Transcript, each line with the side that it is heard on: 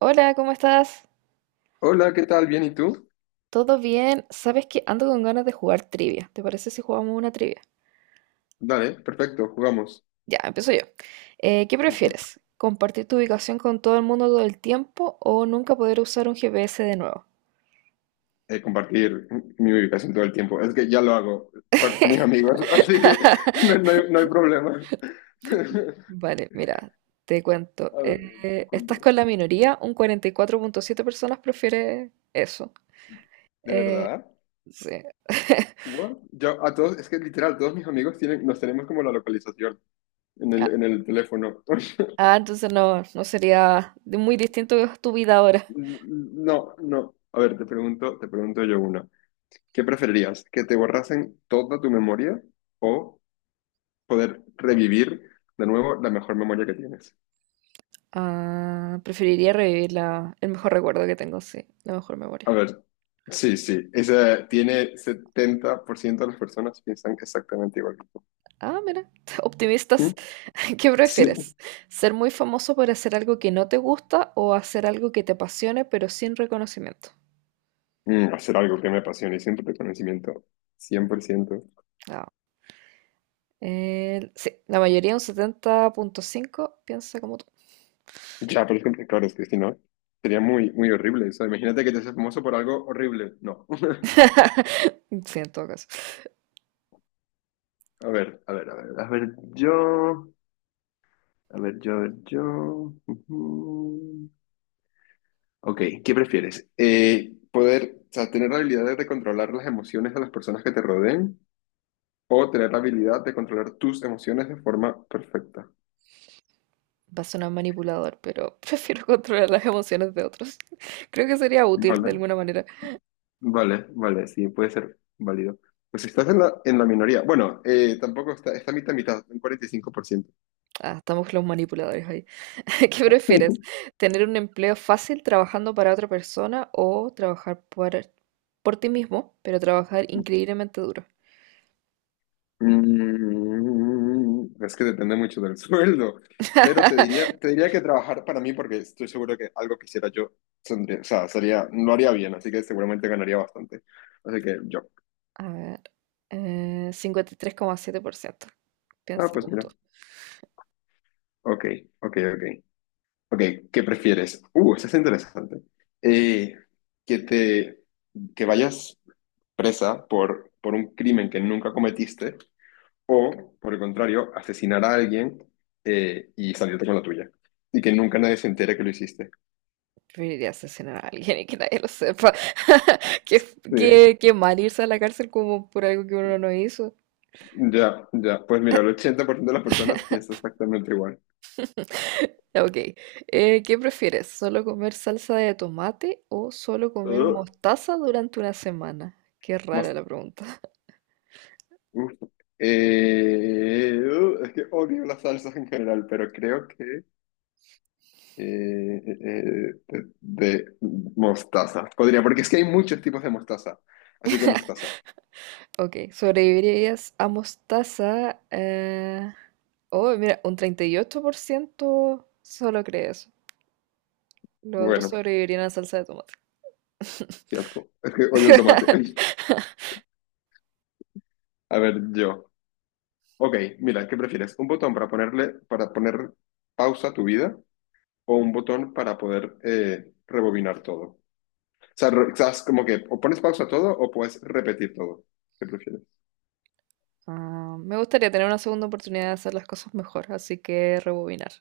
right: Hola, ¿cómo estás?
left: Hola, ¿qué tal? ¿Bien y tú?
right: ¿Todo bien? ¿Sabes que ando con ganas de jugar trivia? ¿Te parece si jugamos una trivia?
left: Dale, perfecto, jugamos.
right: Ya, empiezo yo. ¿Qué prefieres? ¿Compartir tu ubicación con todo el mundo todo el tiempo o nunca poder usar un GPS de nuevo?
left: Compartir mi ubicación todo el tiempo. Es que ya lo hago con mis amigos, así que no, no hay, no hay problema.
right: Vale, mira, te cuento.
left: A ver,
right: Estás con la minoría, un 44.7 personas prefiere eso.
left: ¿De
right: Eh,
left: verdad?
right: sí.
left: What? Yo, a todos, es que literal, todos mis amigos tienen, nos tenemos como la localización
right: Ah,
left: en el teléfono.
right: ah, entonces no sería muy distinto tu vida ahora.
left: No, no. A ver, te pregunto yo una. ¿Qué preferirías? ¿Que te borrasen toda tu memoria o poder revivir de nuevo la mejor memoria que tienes?
right: Ah, preferiría revivir el mejor recuerdo que tengo, sí, la mejor
left: A
right: memoria.
left: ver, sí, sí, esa tiene 70% de las personas piensan exactamente igual que tú.
right: Ah, mira,
left: ¿Mm?
right: optimistas. ¿Qué
left: Sí.
right: prefieres? ¿Ser muy famoso por hacer algo que no te gusta o hacer algo que te apasione pero sin reconocimiento?
left: Hacer algo que me apasione y siempre de conocimiento, ciento.
right: Ah, sí, la mayoría, un 70.5, piensa como tú.
left: Ya, por ejemplo, claro, es que si no, sería muy, muy horrible. Eso imagínate que te haces famoso por algo horrible. No.
right: Sí, en todo caso.
left: A ver, a ver, a ver, a ver, yo, a ver, yo, a ver, yo. Ujú. Ok, ¿qué prefieres? Poder, o sea, tener la habilidad de controlar las emociones de las personas que te rodeen o tener la habilidad de controlar tus emociones de forma perfecta.
right: Va a sonar manipulador, pero prefiero controlar las emociones de otros. Creo que sería útil de
left: Vale,
right: alguna manera.
left: vale, vale, sí, puede ser válido. Pues si estás en la minoría. Bueno, tampoco está, está mitad, mitad, un 45%.
right: Ah, estamos los manipuladores ahí. ¿Qué prefieres? ¿Tener un empleo fácil trabajando para otra persona o trabajar por ti mismo, pero trabajar increíblemente duro?
left: Mm, es que depende mucho del sueldo, pero te diría que trabajar para mí porque estoy seguro que algo que hiciera yo, o sea, sería, lo haría bien, así que seguramente ganaría bastante. Así que yo,
right: A ver, 53,7%
left: ah,
right: piensa
left: pues
right: como tú.
left: mira, ok, ok, ok, ok, ¿qué prefieres? Eso es interesante. Eh, que te, que vayas presa por un crimen que nunca cometiste. O, por el contrario, asesinar a alguien y salirte con la tuya. Y que nunca nadie se entere que lo hiciste.
right: Preferiría asesinar a alguien y que nadie lo sepa. Qué,
left: Sí,
right: qué mal irse a la cárcel como por algo que uno no hizo.
left: ya, ya. Pues mira, el 80% de las personas piensa exactamente igual.
right: Ya, ok. ¿Qué prefieres? ¿Solo comer salsa de tomate o solo comer
left: Uh,
right: mostaza durante una semana? Qué rara
left: mos-
right: la pregunta.
left: uf. Es que odio las salsas en general, pero creo que eh, eh, de mostaza. Podría, porque es que hay muchos tipos de mostaza. Así que mostaza.
right: Ok, sobrevivirías a mostaza. Oh, mira, un 38% solo cree eso. Los otros
left: Bueno,
right: sobrevivirían a la salsa de tomate.
left: qué asco. Es que odio el tomate. A ver, yo. Ok, mira, ¿qué prefieres? ¿Un botón para ponerle, para poner pausa a tu vida o un botón para poder rebobinar todo? O sea, estás como que o pones pausa a todo o puedes repetir todo. ¿Qué prefieres?
right: Ah, me gustaría tener una segunda oportunidad de hacer las cosas mejor, así que rebobinar.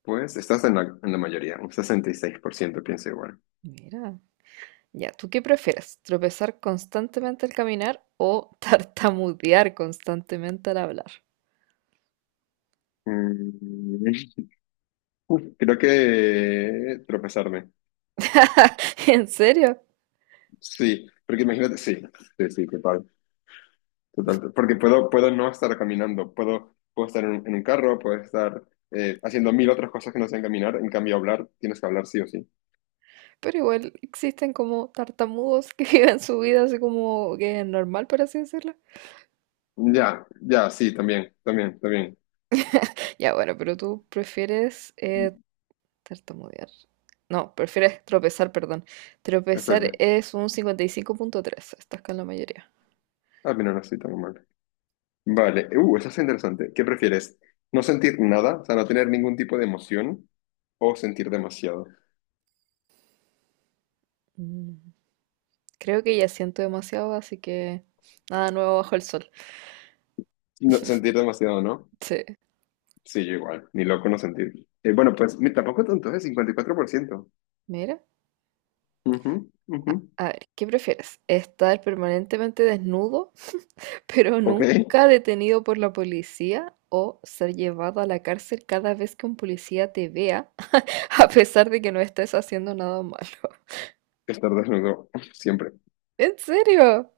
left: Pues estás en la mayoría, un 66% piensa igual.
right: Mira. Ya, ¿tú qué prefieres? ¿Tropezar constantemente al caminar o tartamudear constantemente al hablar?
left: Mm, uf, creo que tropezarme.
right: ¿En serio?
left: Sí, porque imagínate, sí, sí, sí, total. Total, porque puedo, puedo no estar caminando, puedo, puedo estar en un carro, puedo estar haciendo mil otras cosas que no sean caminar, en cambio hablar, tienes que hablar sí o sí.
right: Pero igual existen como tartamudos que viven su vida así como que es normal, por así decirlo.
left: Ya, ya, sí, también, también, también.
right: Ya, bueno, pero tú prefieres tartamudear. No, prefieres tropezar, perdón. Tropezar
left: Exacto.
right: es un 55.3. Estás con la mayoría.
left: Ah, mira, no estoy tan mal. Vale, eso es interesante. ¿Qué prefieres? ¿No sentir nada, o sea, no tener ningún tipo de emoción o sentir demasiado?
right: Mm, creo que ya siento demasiado, así que nada nuevo bajo el sol.
left: No, sentir demasiado, ¿no?
right: Sí.
left: Sí, yo igual, ni loco no sentir. Bueno, pues tampoco tanto, es 54%.
right: Mira.
left: Ujú, ujú.
right: A ver, ¿qué prefieres? ¿Estar permanentemente desnudo, pero
left: Ok.
right: nunca detenido por la policía? ¿O ser llevado a la cárcel cada vez que un policía te vea, a pesar de que no estés haciendo nada malo?
left: Estar desnudo, siempre.
right: ¿En serio?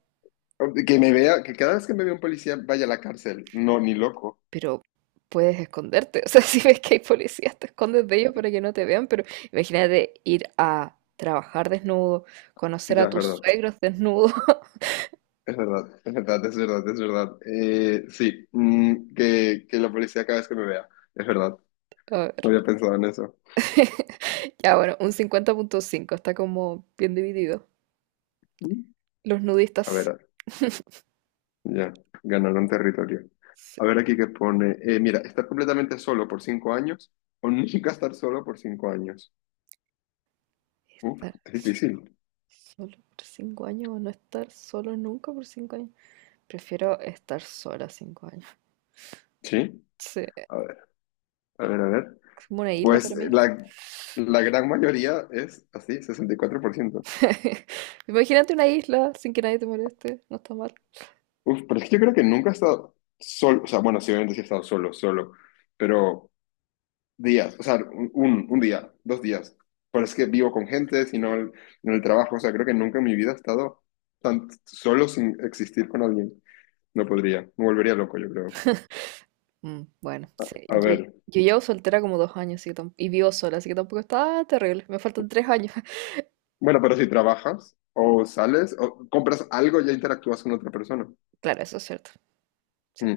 left: Que me vea, que cada vez que me vea un policía vaya a la cárcel. No, ni loco.
right: Pero puedes esconderte. O sea, si ves que hay policías, te escondes de ellos para que no te vean. Pero imagínate ir a trabajar desnudo, conocer
left: Ya,
right: a
left: es
right: tus
left: verdad.
right: suegros desnudo.
left: Es verdad, es verdad, es verdad, es verdad. Sí, mm, que la policía cada vez que me vea. Es verdad.
right: A ver.
left: No había pensado en eso.
right: Ya, bueno, un 50,5. Está como bien dividido.
left: Mm.
right: Los
left: A ver,
right: nudistas.
left: ya, ganaron territorio.
right: Sí,
left: A ver aquí qué pone. Mira, estar completamente solo por 5 años o nunca estar solo por 5 años. Uf,
right: estar
left: es difícil.
right: solo por 5 años o no estar solo nunca por 5 años. Prefiero estar sola 5 años.
left: Sí.
right: Sí,
left: A ver, a ver, a ver.
right: es como una isla
left: Pues
right: para mí.
left: la gran mayoría es así, 64%.
right: Imagínate una isla sin que nadie te moleste. No está mal.
left: Uf, pero es que yo creo que nunca he estado solo, o sea, bueno, sí, obviamente sí he estado solo, solo, pero días, o sea, un, un día, dos días. Pero es que vivo con gente, en el trabajo, o sea, creo que nunca en mi vida he estado tan solo sin existir con alguien. No podría, me volvería loco, yo creo.
right: Mm, bueno, sí.
left: A ver,
right: Yo llevo soltera como 2 años así que y vivo sola, así que tampoco está terrible. Me faltan 3 años.
left: bueno, pero si trabajas o sales o compras algo, ya interactúas con otra persona.
right: Claro, eso es cierto. Sí.
left: Mm.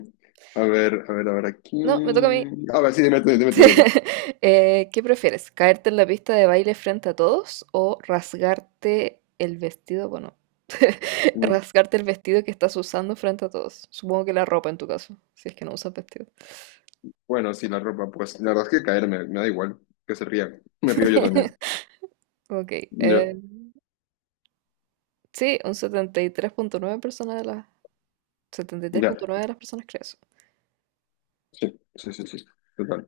left: A ver, a ver, a ver, aquí.
right: No, me toca a mí.
left: A ver, sí, dime tú, dime tú, dime tú.
right: ¿Qué prefieres? ¿Caerte en la pista de baile frente a todos o rasgarte el vestido? Bueno,
left: Mm.
right: rasgarte el vestido que estás usando frente a todos. Supongo que la ropa en tu caso, si es que no usas vestido.
left: Bueno, sí, la ropa, pues la verdad es que caer me, me da igual, que se rían. Me río yo también.
right: Ok,
left: Ya,
right: eh, sí, un 73,9 personas de las setenta y tres
left: ya,
right: punto nueve de las personas creen eso.
left: sí, sí, sí, sí, total.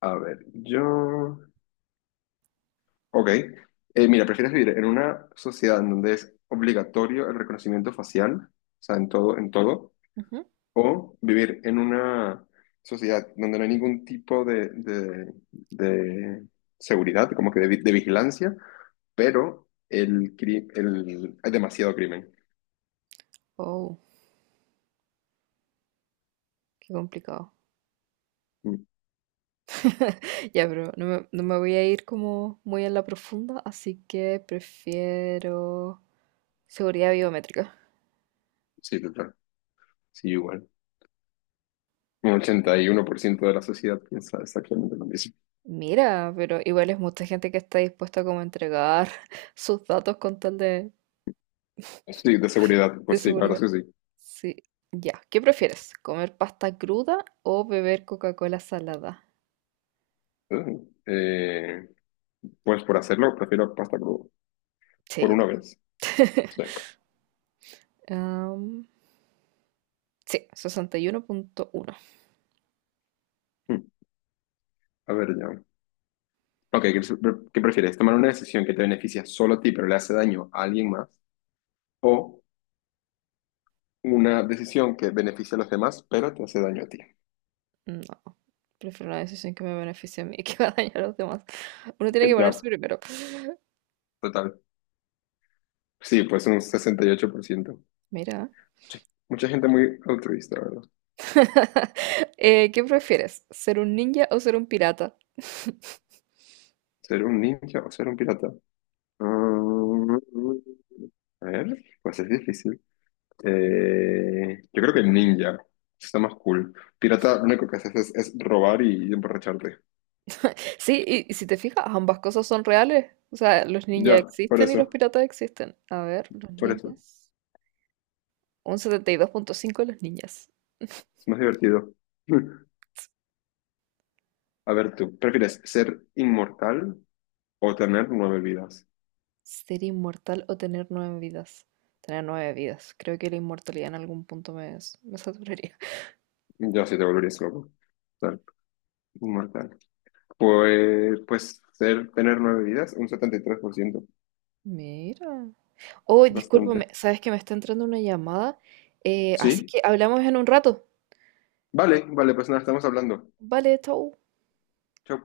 left: A ver, yo. Ok. Mira, ¿prefieres vivir en una sociedad en donde es obligatorio el reconocimiento facial? O sea, en todo, en todo.
right: Ujú.
left: O vivir en una sociedad donde no hay ningún tipo de seguridad, como que de de vigilancia, pero hay demasiado crimen.
right: Oh. Qué complicado.
left: Mm.
right: Ya, pero no me voy a ir como muy en la profunda, así que prefiero seguridad biométrica.
left: Sí, total. Sí, igual. Un 81% de la sociedad piensa exactamente lo mismo.
right: Mira, pero igual es mucha gente que está dispuesta como a entregar sus datos con tal
left: Sí, de seguridad,
right: de
left: pues sí, la verdad
right: seguridad.
left: es que sí.
right: Sí, ya. ¿Qué prefieres? ¿Comer pasta cruda o beber Coca-Cola salada?
left: Eh, eh, pues por hacerlo, prefiero pasta cruda.
right: Sí,
left: Por
right: yo
left: una
right: también.
left: vez. Sí.
right: Am, sí, sesenta y uno punto uno.
left: Mm, a ver, ya. Ok, ¿qué prefieres? ¿Tomar una decisión que te beneficia solo a ti, pero le hace daño a alguien más? ¿O una decisión que beneficia a los demás, pero te hace daño a ti?
right: No, prefiero una decisión que me beneficie a mí y que va a dañar a los demás. Uno tiene que
left: Ya,
right: ponerse primero.
left: total. Sí, pues un 68%.
right: Mira.
left: Sí, mucha gente muy altruista, ¿verdad?
right: ¿Qué prefieres? ¿Ser un ninja o ser un pirata?
left: ¿Ser un ninja o ser un pirata? Mm, a ver, pues es difícil. Yo creo que ninja. Está más cool. Pirata, lo único que haces es robar y emborracharte.
right: Sí, y si te fijas, ambas cosas son reales. O sea, los ninjas
left: Ya, por
right: existen y los
left: eso,
right: piratas existen. A ver, los
left: por eso.
right: ninjas. Un 72.5 de los ninjas.
left: Es más divertido. A ver, tú, ¿prefieres ser inmortal o tener 9 vidas?
right: ¿Ser inmortal o tener 9 vidas? Tener nueve vidas. Creo que la inmortalidad en algún punto me, me saturaría.
left: Yo sí te volverías loco. Ser inmortal. Pues, pues ser, tener 9 vidas, un 73%.
right: Mira. Oh, discúlpame,
left: Bastante.
right: sabes que me está entrando una llamada. Así
left: Sí,
right: que hablamos en un rato.
left: vale, vale, pues nada, estamos hablando.
right: Vale, chau.
left: Chau.